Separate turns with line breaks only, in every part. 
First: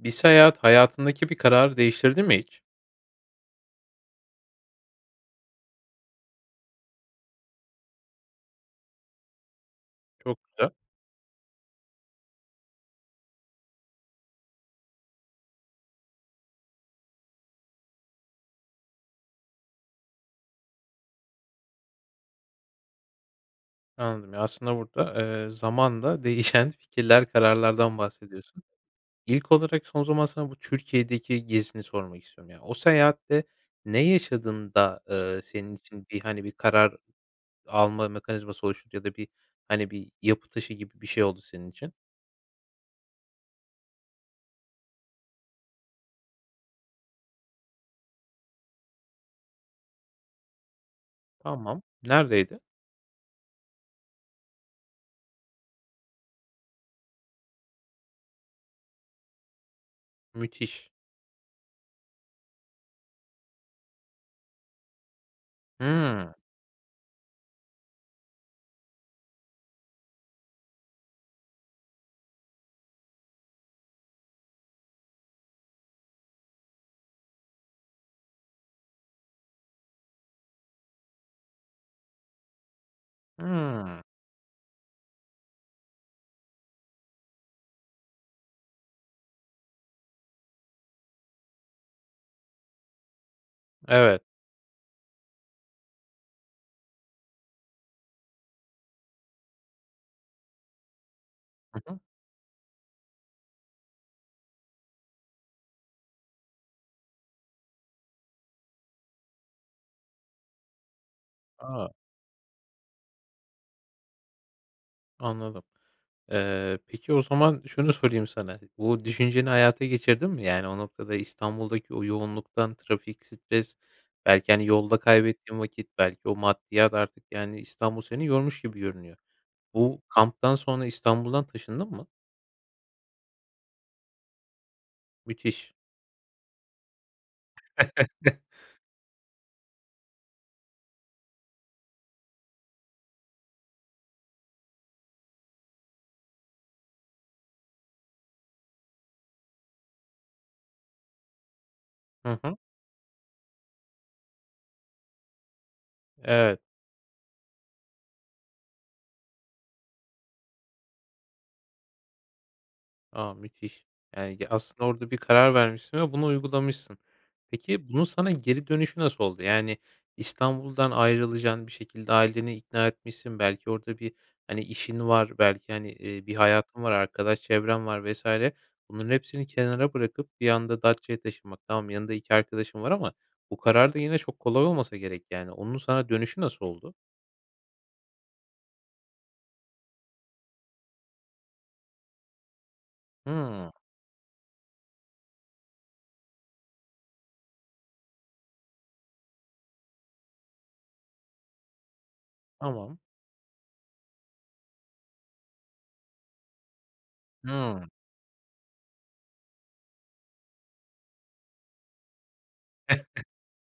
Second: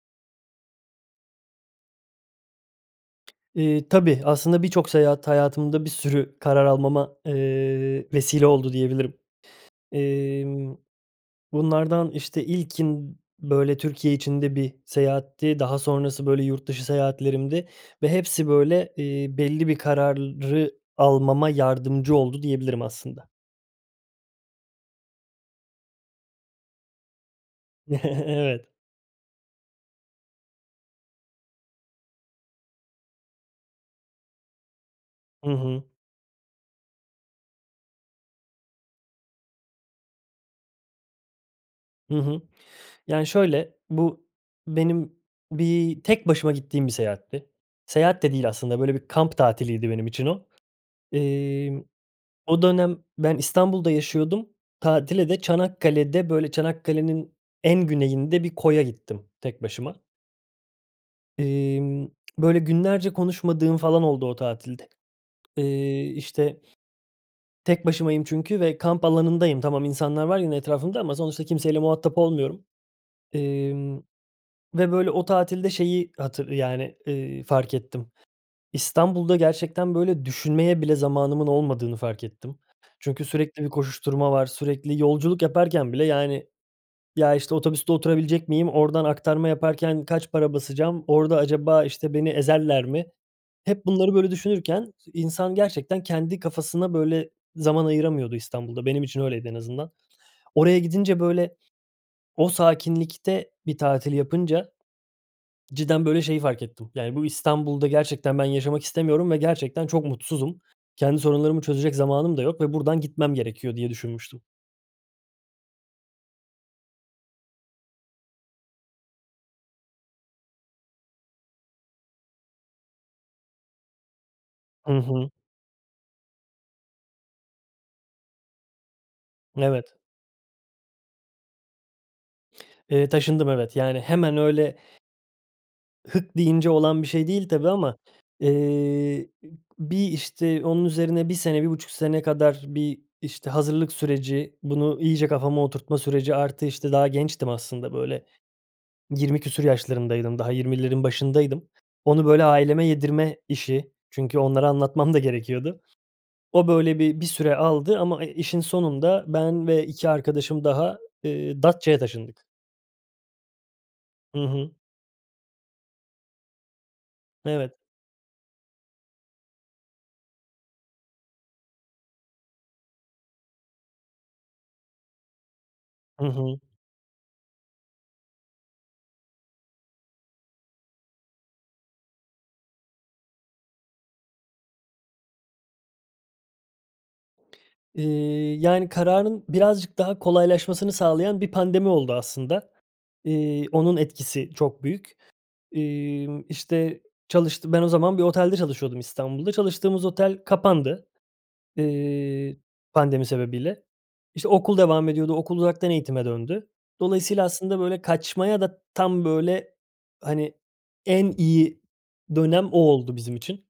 Bir seyahat hayatındaki bir kararı değiştirdi mi hiç?
Eee, tabii. Aslında birçok seyahat, hayatımda bir sürü karar almama, eee, vesile oldu diyebilirim.
Çok güzel.
Emm, bunlardan, işte, ilkin, b böyle, Türkiye içinde bir seyahatti, daha sonrası, böyle, yurt dışı seyahatlerimdi ve hepsi, böyle, eee, belli bir kararı almama yardımcı oldu diyebilirim aslında.
Anladım. Ya, aslında burada, eee, zamanla değişen fikirler, kararlardan bahsediyorsun.
Evet.
İlk olarak, son zaman sana bu Türkiye'deki gezini sormak istiyorum. Ya, o seyahatte ne yaşadın da, ııı,
Hı
senin
hı.
için bir, hani, bir karar alma mekanizması oluşunca da bir, hani, bir yapı taşı gibi bir şey oldu senin için?
Hı hı. Yani, şöyle bu benim bir tek başıma gittiğim bir seyahatti. Seyahat de değil aslında, böyle, bir kamp tatiliydi benim için o.
Tamam.
Emm,
Neredeydi?
o dönem ben İstanbul'da yaşıyordum, tatile de Çanakkale'de, böyle, Çanakkale'nin en güneyinde bir koya gittim tek başıma.
Müthiş.
Emm, böyle, günlerce konuşmadığım falan oldu o tatilde. Eee,
Hımm.
işte, tek başımayım çünkü ve kamp alanındayım. Tamam, insanlar var yine etrafımda ama sonuçta kimseyle muhatap olmuyorum, emm, ve, böyle, o tatilde şeyi hatır yani, eee, fark ettim. İstanbul'da gerçekten, böyle, düşünmeye bile zamanımın olmadığını fark ettim. Çünkü sürekli bir
Hımm.
koşuşturma var, sürekli yolculuk yaparken bile, yani, "Ya, işte, otobüste oturabilecek miyim, oradan aktarma yaparken kaç para basacağım, orada acaba, işte, beni ezerler mi?" Hep bunları
Evet.
böyle düşünürken insan gerçekten kendi kafasına, böyle, zaman ayıramıyordu İstanbul'da, benim için öyleydi en azından. Oraya gidince, böyle,
Hı hı.
o sakinlikte bir tatil yapınca, cidden, böyle, şeyi fark ettim, yani, "Bu İstanbul'da gerçekten ben yaşamak istemiyorum ve gerçekten çok mutsuzum. Kendi sorunlarımı
A.
çözecek zamanım da yok ve buradan gitmem gerekiyor." diye düşünmüştüm.
Anladım. Eee, peki o zaman şunu sorayım sana, bu düşünceni hayata geçirdin mi? Yani, o noktada İstanbul'daki o yoğunluktan, trafik, stres belki, hani,
Hı
yolda
hı.
kaybettiğin vakit belki o maddiyat artık, yani, İstanbul seni yormuş gibi görünüyor.
Evet.
Bu kamptan sonra İstanbul'dan taşındın mı?
Eee, taşındım, evet. Yani, hemen öyle
Müthiş.
hık deyince olan bir şey değil tabii ama, eee, bir, işte, onun üzerine 1 sene, 1,5 sene kadar bir, işte, hazırlık süreci, bunu iyice kafama oturtma süreci artı, işte, daha gençtim aslında, böyle, yirmi küsur yaşlarındaydım, daha 20'lerin başındaydım. Onu,
Hı
böyle,
hı.
aileme yedirme işi çünkü onlara anlatmam da gerekiyordu.
Evet.
O, böyle, bir bir süre aldı ama, e, işin sonunda ben ve 2 arkadaşım daha, eee, Datça'ya taşındık.
A, müthiş. Eee,
Hı
ya,
hı.
aslında orada bir karar vermişsin ve bunu uygulamışsın.
Evet.
Peki, bunun sana geri dönüşü nasıl oldu? Yani, İstanbul'dan ayrılacaksın, bir şekilde aileni ikna etmişsin, belki orada bir, hani, işin var, belki, hani, eee,
Hı
bir
hı.
hayatın var, arkadaş çevren var vs. Bunların hepsini kenara bırakıp bir anda Datça'ya taşınmak Tamam, yanında 2 arkadaşın var ama bu karar da yine çok kolay olmasa gerek, yani, onun sana dönüşü nasıl oldu?
Eee, yani, kararın birazcık daha kolaylaşmasını sağlayan bir pandemi oldu aslında. Eee,
Hımm.
onun etkisi çok büyük. Emm, işte, çalıştı ben o zaman bir otelde çalışıyordum İstanbul'da. Çalıştığımız otel kapandı, eee,
Tamam.
pandemi sebebiyle. İşte, okul devam ediyordu, okul uzaktan eğitime döndü. Dolayısıyla aslında,
Hımm.
böyle, kaçmaya da tam, böyle, hani, en iyi dönem o oldu bizim için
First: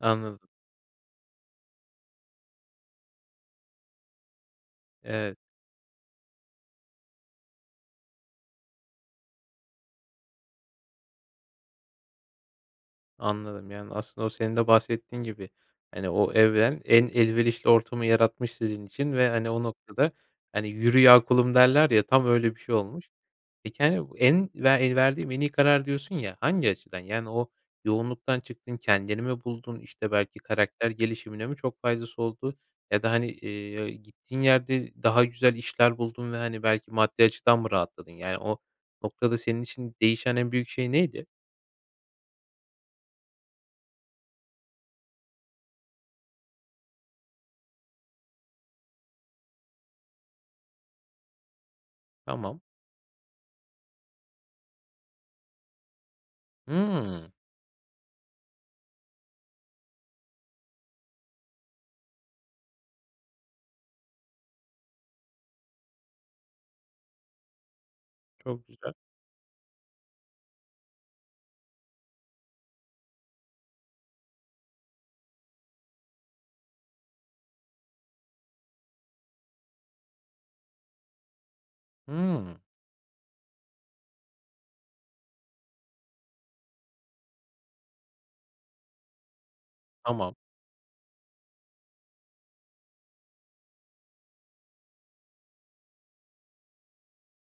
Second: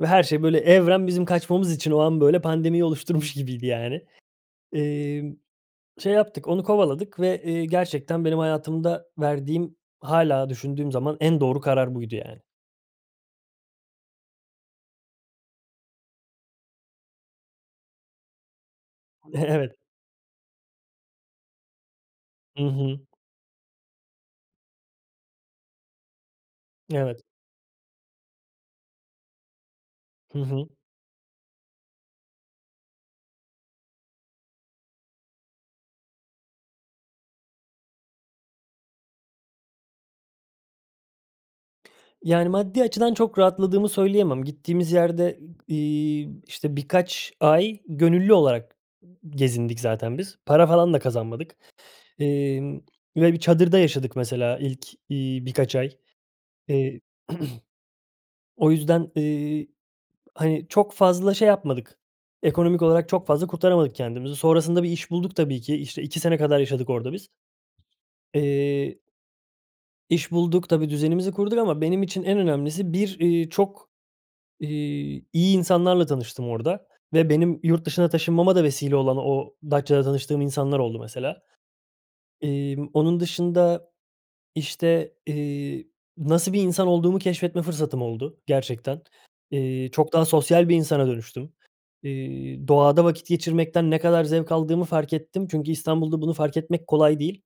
ve her şey,
Anladım.
böyle, evren bizim kaçmamız için o an, böyle, pandemiyi oluşturmuş gibiydi, yani. Emm,
Evet.
şey yaptık, onu kovaladık ve, eee, gerçekten benim hayatımda verdiğim, hâlâ düşündüğüm zaman en doğru karar buydu, yani.
Anladım. Yani, aslında, o senin de bahsettiğin gibi, hani, o evren en elverişli ortamı yaratmış sizin için ve, hani, o
Evet.
noktada, hani, “Yürü ya kulum!” derler, ya, tam öyle bir
Hı
şey
hı.
olmuş. Peki, hani, en ve el verdiğim “en iyi karar” diyorsun, ya, hangi açıdan?
Evet.
Yani, o yoğunluktan çıktın, kendini mi buldun? İşte,
Hı
belki,
hı.
karakter gelişimine mi çok faydası oldu ya da, hani, eee ı gittiğin yerde daha güzel işler buldun ve, hani, belki, maddi açıdan mı rahatladın? Yani, o noktada senin için değişen en büyük şey neydi?
Yani, maddi açıdan çok rahatladığımı söyleyemem. Gittiğimiz yerde, ı iii, işte, birkaç ay gönüllü olarak, ımm, gezindik zaten biz. Para falan da kazanmadık.
Tamam.
Emm, ve bir çadırda yaşadık, mesela, ilk, iii, birkaç ay. Eee.
Hımm.
O yüzden, eee, hani, çok fazla şey yapmadık, ekonomik olarak çok fazla kurtaramadık kendimizi. Sonrasında bir iş bulduk tabii ki. İşte, 2 sene kadar yaşadık orada biz.
Çok güzel.
Eee iş bulduk, tabii, düzenimizi kurduk ama benim için en önemlisi bir, eee, çok, iii, iyi insanlarla tanıştım orada ve benim yurt dışına taşınmama da vesile olan o Datça'da tanıştığım insanlar oldu, mesela.
Hımm.
Emm, onun dışında, işte, eee, nasıl bir insan olduğumu keşfetme fırsatım oldu gerçekten. Eee, çok daha
Tamam.
sosyal bir insana dönüştüm. Eee, doğada vakit geçirmekten ne kadar zevk aldığımı fark ettim çünkü İstanbul'da bunu fark etmek kolay değil,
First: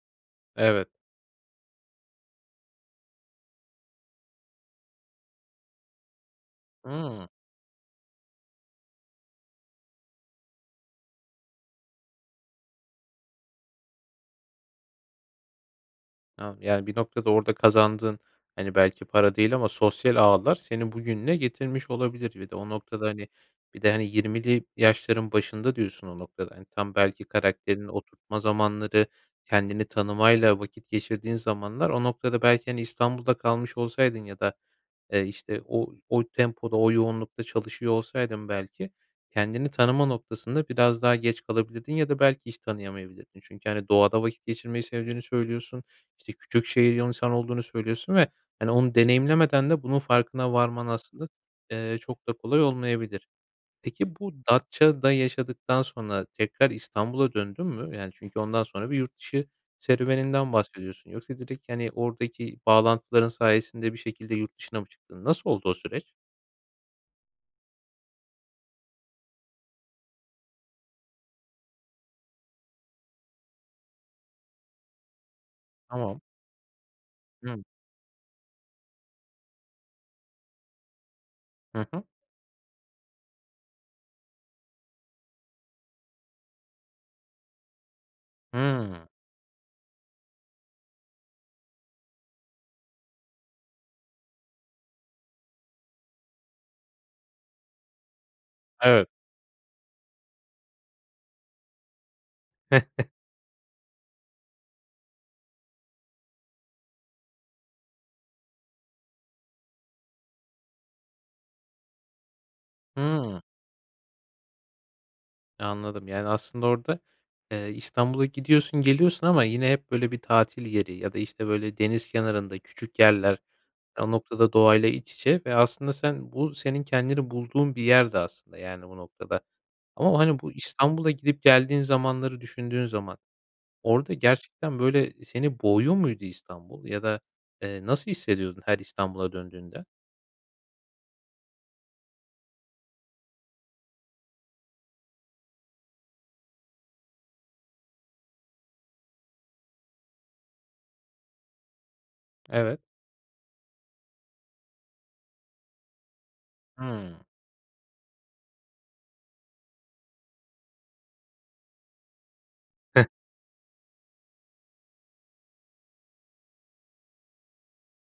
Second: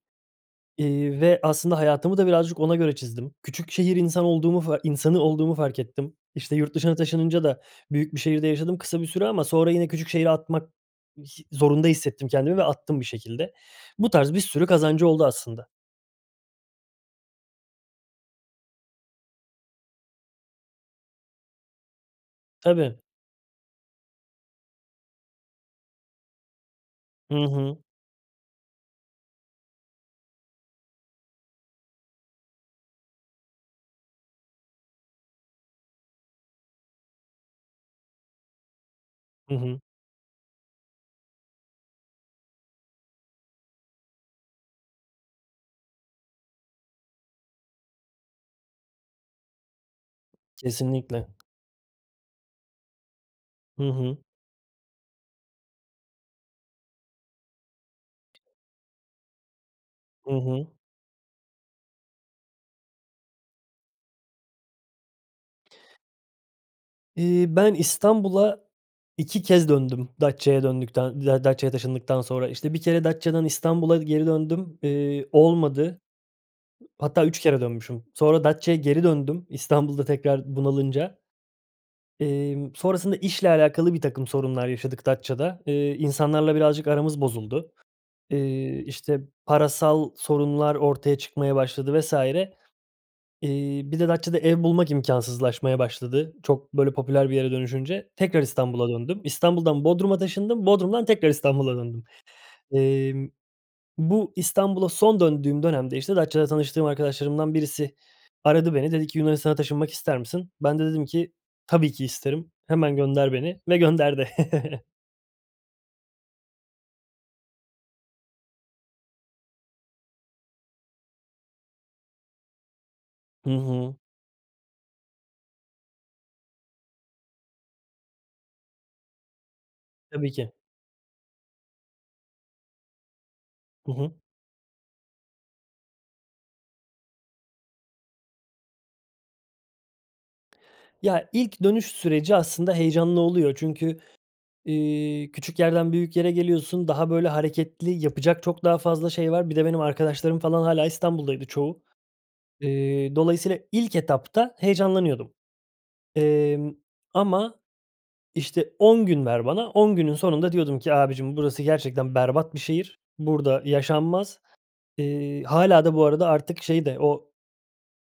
Evet.
eee, ve, aslında, hayatımı da birazcık ona göre çizdim. Küçük şehir insan olduğumu, fa insanı olduğumu fark ettim. İşte, yurt dışına
Hımm.
taşınınca da büyük bir şehirde yaşadım kısa bir süre ama sonra yine küçük şehri atmak, hi zorunda hissettim kendimi ve attım bir şekilde. Bu tarz bir sürü kazancı oldu, aslında.
Anladım. Yani, bir noktada orada kazandığın, hani, belki, para değil ama sosyal ağlar seni bugününe getirmiş olabilir. Bir de o
Tabii.
noktada, hani, bir de, hani, 20'li yaşların başında diyorsun o noktada. Hani, tam, belki,
Hı hı.
karakterini oturtma zamanları, kendini tanımayla vakit geçirdiğin zamanlar o noktada, belki, hani, İstanbul'da kalmış olsaydın ya da, eee, işte, o o tempoda, o yoğunlukta çalışıyor olsaydın, belki,
Hı
kendini
hı.
tanıma noktasında biraz daha geç kalabilirdin ya da, belki, hiç tanıyamayabilirdin. Çünkü, hani, doğada vakit geçirmeyi sevdiğini söylüyorsun, işte, küçük şehir [unintelligible] insanı olduğunu söylüyorsun ve, hani, onu deneyimlemeden de bunun farkına varman,
Kesinlikle.
aslında, eee, çok da kolay olmayabilir.
Hı
Peki,
hı.
bu Datça'da yaşadıktan sonra tekrar İstanbul'a döndün mü? Yani, çünkü ondan sonra bir yurt dışı
Hı
serüveninden
hı.
bahsediyorsun. Yoksa direkt, hani, oradaki bağlantıların sayesinde bir şekilde yurt dışına mı çıktın? Nasıl oldu o süreç?
Eee, ben İstanbul'a 2 kez döndüm Datça'ya döndükten ya Datça'ya taşındıktan sonra. İşte, 1 kere Datça'dan İstanbul'a geri döndüm, eee, olmadı.
Tamam.
Hatta 3 kere
Hımm.
dönmüşüm. Sonra Datça'ya geri döndüm İstanbul'da tekrar bunalınca
Hı hı.
emm, sonrasında işle alakalı birtakım sorunlar yaşadık Datça'da. Eee, insanlarla birazcık aramız bozuldu. Eee,
Hımm.
işte, parasal sorunlar ortaya çıkmaya başladı vs. Eee, bir de Datça'da ev bulmak imkânsızlaşmaya başladı. Çok, böyle, popüler bir yere dönüşünce, tekrar İstanbul'a
Evet.
döndüm. İstanbul'dan Bodrum'a taşındım, Bodrum'dan tekrar İstanbul'a döndüm. Emm, bu İstanbul'a son döndüğüm dönemde, işte, Datça'da tanıştığım arkadaşlarımdan birisi aradı beni, dedi ki Yunanistan'a taşınmak ister misin? Ben de dedim ki tabii ki isterim. Hemen gönder
Hımm.
beni ve gönderdi.
Anladım. Yani, aslında orada, eee, İstanbul'a gidiyorsun, geliyorsun ama yine hep böyle bir tatil yeri ya da, işte, böyle deniz kenarında küçük yerler
Hı hı.
o noktada doğayla iç içe ve aslında sen bu senin kendini bulduğun bir yerdi aslında, yani, o noktada. Ama,
Tabii
hani, bu
ki.
İstanbul'a gidip geldiğin zamanları düşündüğün zaman,
Hı
orada
hı.
gerçekten, böyle, seni boğuyor muydu İstanbul ya da, eee, nasıl hissediyordun her İstanbul'a döndüğünde?
Ya, ilk dönüş süreci aslında heyecanlı oluyor. Çünkü, eee, küçük yerden büyük yere geliyorsun. Daha böyle hareketli yapacak çok daha fazla şey var. Bir de benim arkadaşlarım falan hâlâ İstanbul'daydı çoğu.
Evet.
Eee, dolayısıyla ilk etapta heyecanlanıyordum. Emm,
Hıı.
ama, işte, 10 gün ver bana, 10 günün sonunda diyordum ki "Abiciğim, burası gerçekten berbat bir şehir, burada yaşanmaz." Eee, hâlâ da bu arada artık şey de o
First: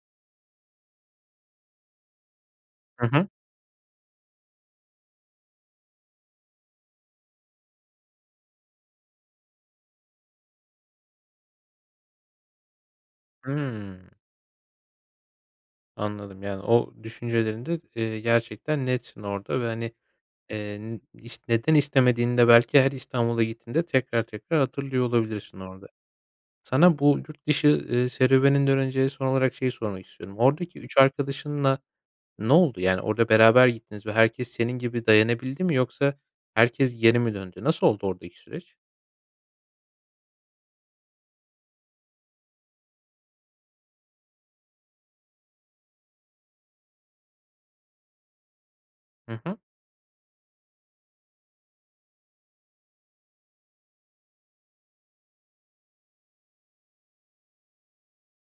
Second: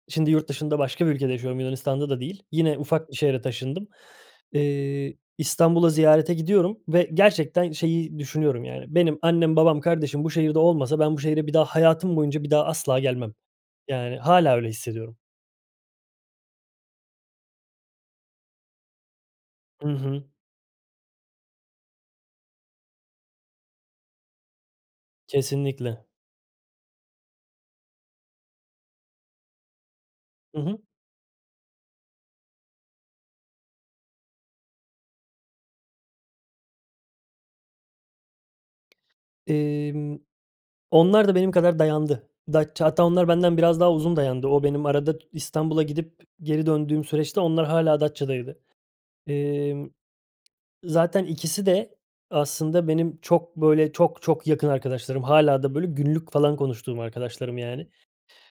şimdi yurt dışında başka bir ülkede yaşıyorum Yunanistan'da da değil, yine
Hı
ufak bir
hı.
şehre taşındım. Eee, İstanbul'a ziyarete gidiyorum ve gerçekten şeyi düşünüyorum, yani, benim annem, babam, kardeşim bu şehirde olmasa ben bu şehre bir daha hayatım boyunca bir daha asla gelmem.
Hıı.
Yani, hâlâ öyle hissediyorum.
Anladım. Yani, o düşüncelerinde, eee, gerçekten netsin orada ve
Hı
hani,
hı.
eee, n ist neden istemediğinde belki her İstanbul'a gittiğinde tekrar tekrar hatırlıyor olabilirsin orada.
Kesinlikle.
Sana bu yurt dışı, eee, serüveninden önce son olarak şeyi sormak istiyorum.
Hı
Oradaki
hı.
3 arkadaşınla ne oldu? Yani, orada beraber gittiniz ve herkes senin gibi dayanabildi mi yoksa herkes geri mi döndü? Nasıl oldu oradaki süreç?
Emm. Onlar da benim kadar dayandı. Datça, hatta onlar benden biraz daha uzun dayandı. O, benim arada İstanbul'a gidip geri döndüğüm süreçte onlar hâlâ Datça'daydı.
Hı hı.
Emm, zaten ikisi de aslında benim çok böyle çok çok yakın arkadaşlarım, hâlâ da böyle günlük falan konuştuğum arkadaşlarım yani.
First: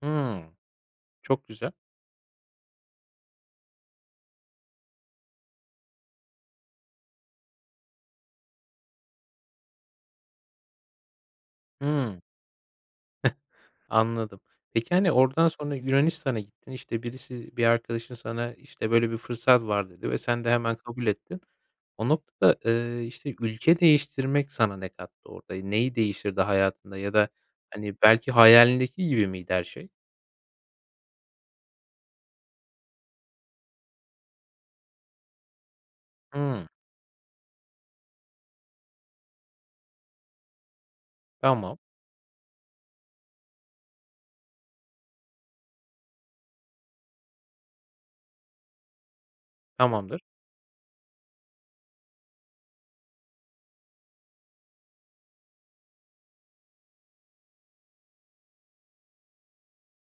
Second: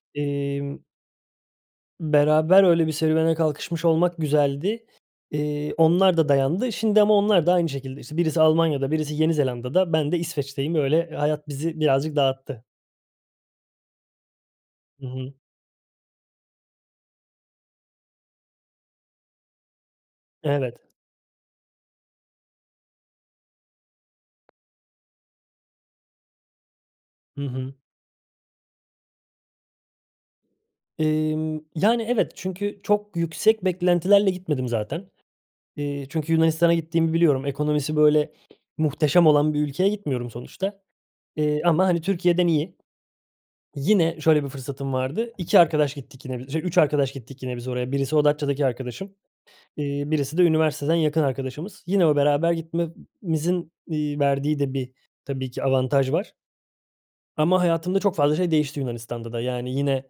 Hıı.
Emm
Çok güzel.
beraber öyle bir serüvene kalkışmış olmak güzeldi. Eee, onlar da dayandı. Şimdi ama onlar da aynı şekilde, işte, birisi Almanya'da birisi Yeni Zelanda'da, ben de İsveç'teyim. Öyle hayat bizi birazcık
Hıı.
dağıttı.
Anladım. Peki,
Hı
hani,
hı.
oradan sonra Yunanistan'a gittin, işte, birisi bir arkadaşın sana, işte, böyle bir fırsat var, dedi ve sen de hemen
Evet.
kabul ettin. O noktada, eee, işte, ülke değiştirmek sana ne kattı? Orada neyi değiştirdi hayatında ya da,
Hı hı.
hani, belki hayalindeki gibi miydi her şey?
Emm. Yani, evet, çünkü çok yüksek beklentilerle gitmedim zaten. Eee, çünkü
Hıı.
Yunanistan'a gittiğimi biliyorum. Ekonomisi böyle muhteşem olan bir ülkeye gitmiyorum sonuçta. Eee,
Tamam.
ama, hani, Türkiye'den iyi. Yine şöyle bir fırsatım vardı, 2 arkadaş gittik yine, şe 3 arkadaş gittik yine biz oraya. Birisi o Datça'daki arkadaşım, eee,
Tamamdır.
birisi de üniversiteden yakın arkadaşımız. Yine o beraber gitmemizin, iii, verdiği de bir tabii ki avantaj var ama hayatımda çok fazla şey değişti Yunanistan'da da. Yani, yine,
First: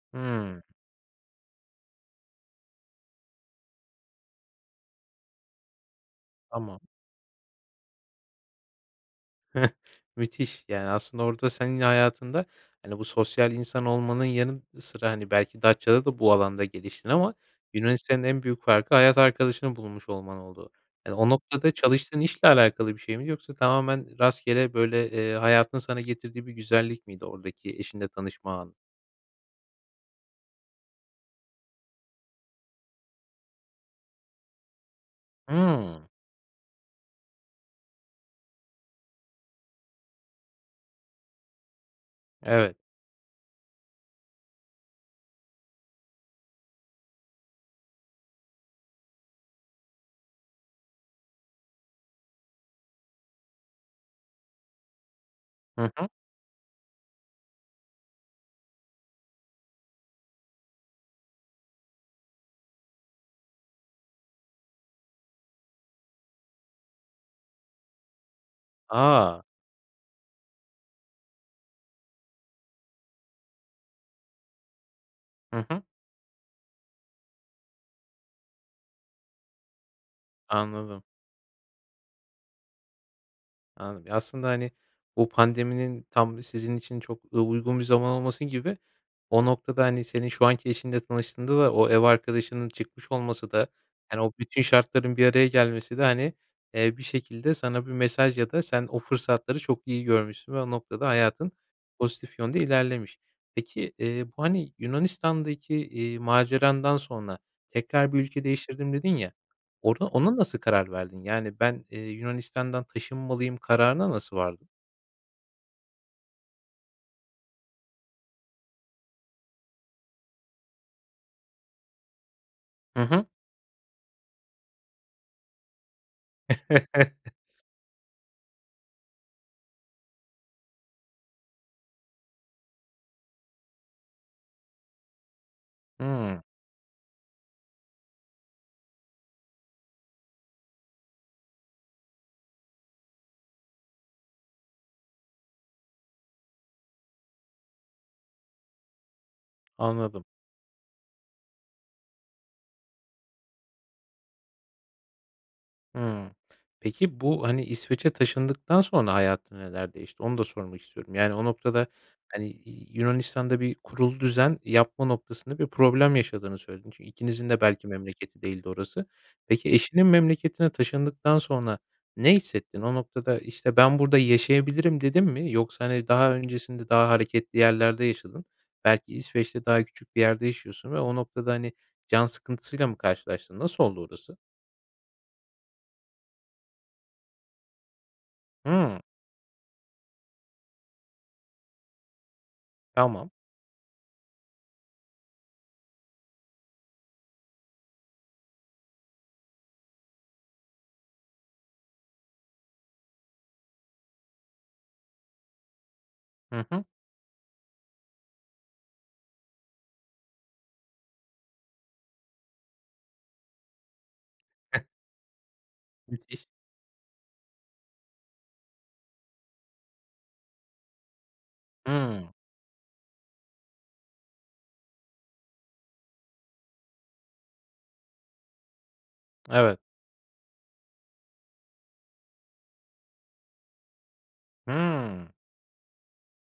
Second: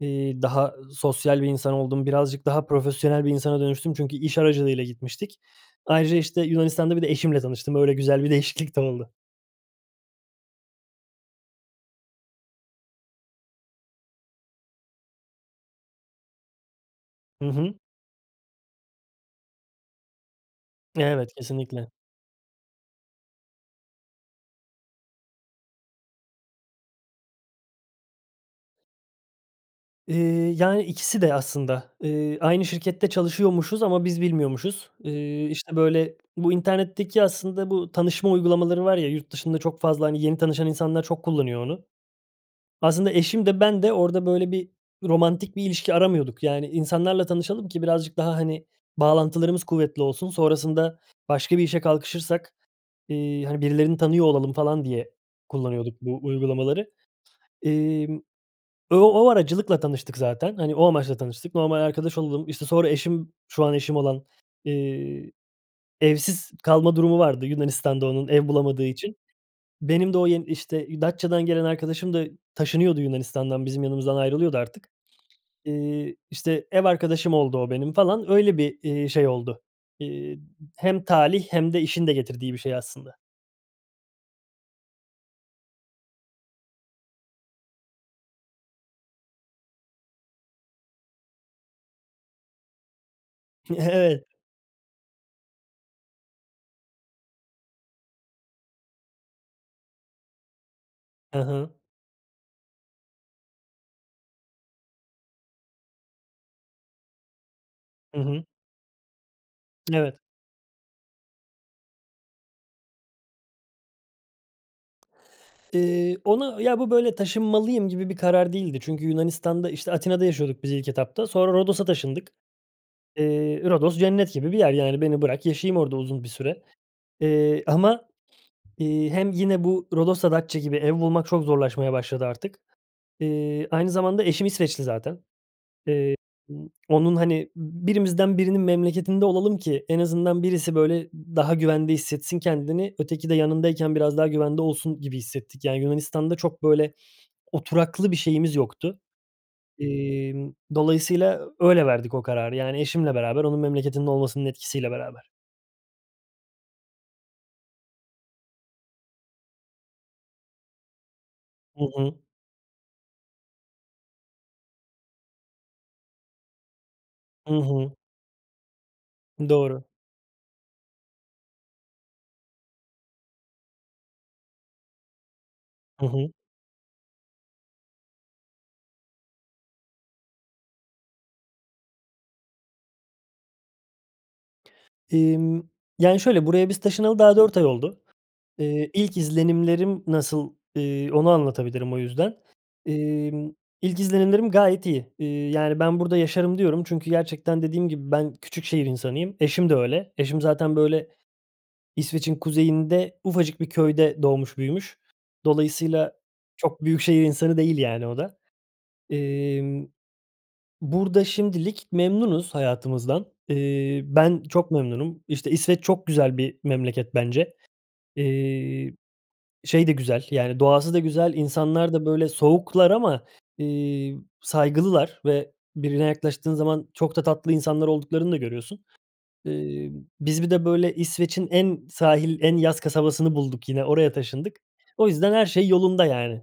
eee,
Hıı.
daha sosyal bir insan oldum, birazcık daha profesyonel bir insana dönüştüm çünkü iş aracılığıyla gitmiştik. Ayrıca, işte,
Tamam.
Yunanistan'da bir de eşimle tanıştım. Öyle, güzel bir değişiklik de oldu.
Müthiş. Yani, aslında orada sen hayatında, hani, bu sosyal insan olmanın yanı sıra, hani, belki Datça'da da bu alanda geliştin ama
Hı hı.
Yunanistan'ın en büyük farkı, hayat arkadaşını bulmuş olman oldu. Yani, o
Evet.
noktada
Kesinlikle.
çalıştığın işle alakalı bir şey miydi yoksa tamamen rastgele böyle, eee, hayatın sana getirdiği bir güzellik miydi oradaki eşinle tanışma anı?
Eee, yani, ikisi de aslında. Eee, aynı şirkette çalışıyormuşuz ama biz bilmiyormuşuz. Eee, işte,
Hımm.
böyle, bu internetteki aslında bu tanışma uygulamaları var ya, yurt dışında çok fazla, hani, yeni tanışan insanlar çok kullanıyor onu.
Evet.
Aslında eşim de ben de orada, böyle, bir romantik bir ilişki aramıyorduk, yani, insanlarla tanışalım ki birazcık daha, hani, bağlantılarımız kuvvetli olsun, sonrasında başka bir işe kalkışırsak, eee, hani, birilerini tanıyor olalım falan, diye
Hı
kullanıyorduk
hı.
bu uygulamaları. Emm, ö o aracılıkla tanıştık zaten. Hani, o amaçla tanıştık. Normal arkadaş olalım, işte, sonra eşim, şu an eşim olan, eee, evsiz kalma durumu vardı, Yunanistan'da onun, ev bulamadığı için.
A!
Benim de o yen işte, Datça'dan gelen arkadaşım da taşınıyordu Yunanistan'dan bizim yanımızdan ayrılıyordu artık.
Hı hı.
Eee, işte ev arkadaşım oldu o benim falan, öyle bir, eee, şey oldu. Eee,
Anladım.
hem talih hem de işin de getirdiği bir şey aslında.
Anladım. Ya, aslında, hani, bu pandeminin tam sizin için çok, eee, uygun bir zaman olması gibi, o noktada, hani, senin şu anki eşinle tanıştığında da o ev arkadaşının çıkmış olması da, hani,
Evet.
o bütün şartların bir araya gelmesi de, hani, eee, bir şekilde sana bir mesaj ya da sen o fırsatları çok iyi görmüşsün ve o noktada
Hı
hayatın
hı.
pozitif yönde ilerlemiş. Peki, eee, bu, hani, Yunanistan'daki, eee, macerandan sonra tekrar bir
Hı hı.
ülke değiştirdim dedin ya, orada
Evet.
ona nasıl karar verdin? Yani ben, eee, Yunanistan'dan taşınmalıyım kararına nasıl vardın?
İii, ona, ya, bu, böyle, “taşınmalıyım” gibi bir karar değildi. Çünkü Yunanistan'da, işte, Atina'da yaşıyorduk biz ilk etapta. Sonra Rodos'a taşındık.
Hı hı.
Eee, Rodos cennet gibi bir yer, yani beni bırak, yaşayayım orada uzun bir süre, eee, ama, iii, hem yine bu Rodos da Datça gibi ev bulmak çok zorlaşmaya başladı artık. İii, aynı zamanda eşim İsveçli zaten. Eee,
Hıı.
b onun, hani, “Birimizden birinin memleketinde olalım ki en azından birisi, böyle, daha güvende hissetsin kendini, öteki de yanındayken biraz daha güvende olsun.” gibi hissettik, yani, Yunanistan'da çok, böyle, oturaklı bir şeyimiz yoktu.
Anladım.
İmm, dolayısıyla öyle verdik o kararı, yani, eşimle beraber, onun memleketinde olmasının etkisiyle beraber.
Hıı. Peki bu, hani, İsveç'e taşındıktan sonra hayatında neler değişti, onu da sormak istiyorum. Yani, o
Hı
noktada,
hı.
hani, Y Yunanistan'da bir kurulu düzen yapma noktasında bir problem yaşadığını söyledin. Çünkü ikinizin
Hı
de belki
hı.
memleketi değildi orası. Peki,
Doğru.
eşinin memleketine taşındıktan sonra ne hissettin? O noktada, işte, “Ben burada yaşayabilirim.” dedin mi yoksa,
Hı
hani,
hı.
daha öncesinde daha hareketli yerlerde yaşadın. Belki, İsveç'te daha küçük bir yerde yaşıyorsun ve o noktada, hani, can sıkıntısıyla mı karşılaştın? Nasıl oldu orası?
İmm, yani, şöyle, buraya biz taşınalı daha 4 ay oldu. İii,
Hıı.
ilk izlenimlerim nasıl, iii, onu anlatabilirim o yüzden.
Tamam.
İmm, ilk izlenimlerim gayet iyi. İii, yani, “Ben burada yaşarım.” diyorum çünkü gerçekten dediğim gibi ben küçük şehir insanıyım. Eşim de öyle. Eşim zaten, böyle, İsveç'in kuzeyinde ufacık bir köyde doğmuş büyümüş. Dolayısıyla
Hı
çok
hı.
büyük şehir insanı değil yani o da. İmm, burada şimdilik memnunuz hayatımızdan. İii, ben çok
[unintelligible]
memnunum. İşte, İsveç çok güzel
Müthiş.
bir memleket bence. İii, şey de güzel, yani doğası da güzel, insanlar da, böyle,
Hıı.
soğuklar ama, iii, saygılılar ve birine yaklaştığın zaman çok da tatlı insanlar olduklarını da görüyorsun.
Evet.
İii, biz bir de, böyle, İsveç'in en sahil, en yaz kasabasını bulduk yine, oraya taşındık. O
Hıı.
yüzden her şey yolunda, yani.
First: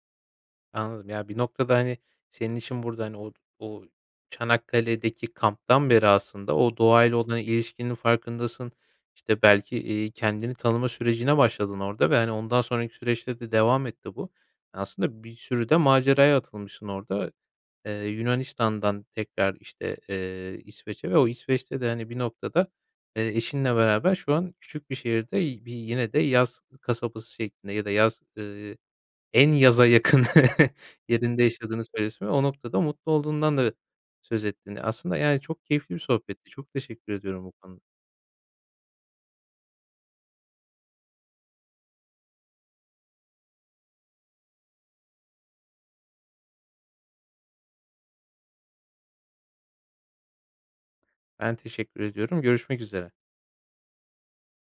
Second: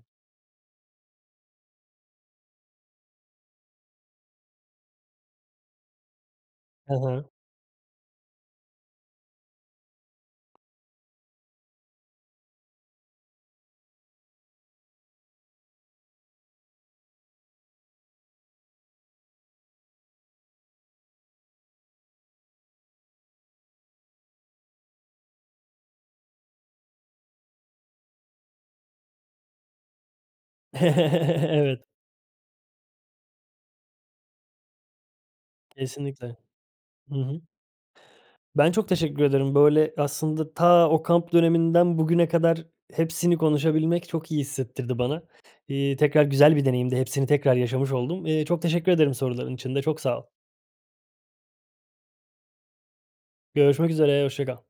Anladım, ya, bir noktada, hani, senin işin burada, hani, o o Çanakkale'deki kamptan beri aslında, o
Hı
doğayla
hı.
olan ilişkinin farkındasın. İşte, belki, iii, kendini tanıma sürecine başladın orada ve, hani, ondan sonraki süreçte de devam etti bu. Aslında, bir sürü de maceraya atılmışsın orada, eee, Yunanistan'dan tekrar, işte, eee, İsveç'e ve o İsveç'te de, hani, bir noktada, eee, eşinle beraber şu an küçük bir şehirde, y bir yine de yaz kasabası şeklinde ya da yaz, ııı, en yaza yakın yerinde yaşadığını
Evet.
söylüyorsun ve o noktada mutlu olduğundan da söz ettin. Aslında, yani, çok keyifli bir
Kesinlikle,
sohbetti, çok teşekkür
hı hı.
ediyorum bu konuda.
Ben çok teşekkür ederim. Böyle, aslında, ta o kamp döneminden bugüne kadar hepsini konuşabilmek çok iyi hissettirdi bana. İii, tekrar güzel bir deneyimdi, hepsini tekrar yaşamış oldum. İii, çok teşekkür ederim soruların için de, çok sağ ol.
Ben teşekkür ediyorum, görüşmek üzere.
Görüşmek üzere, hoşça kal.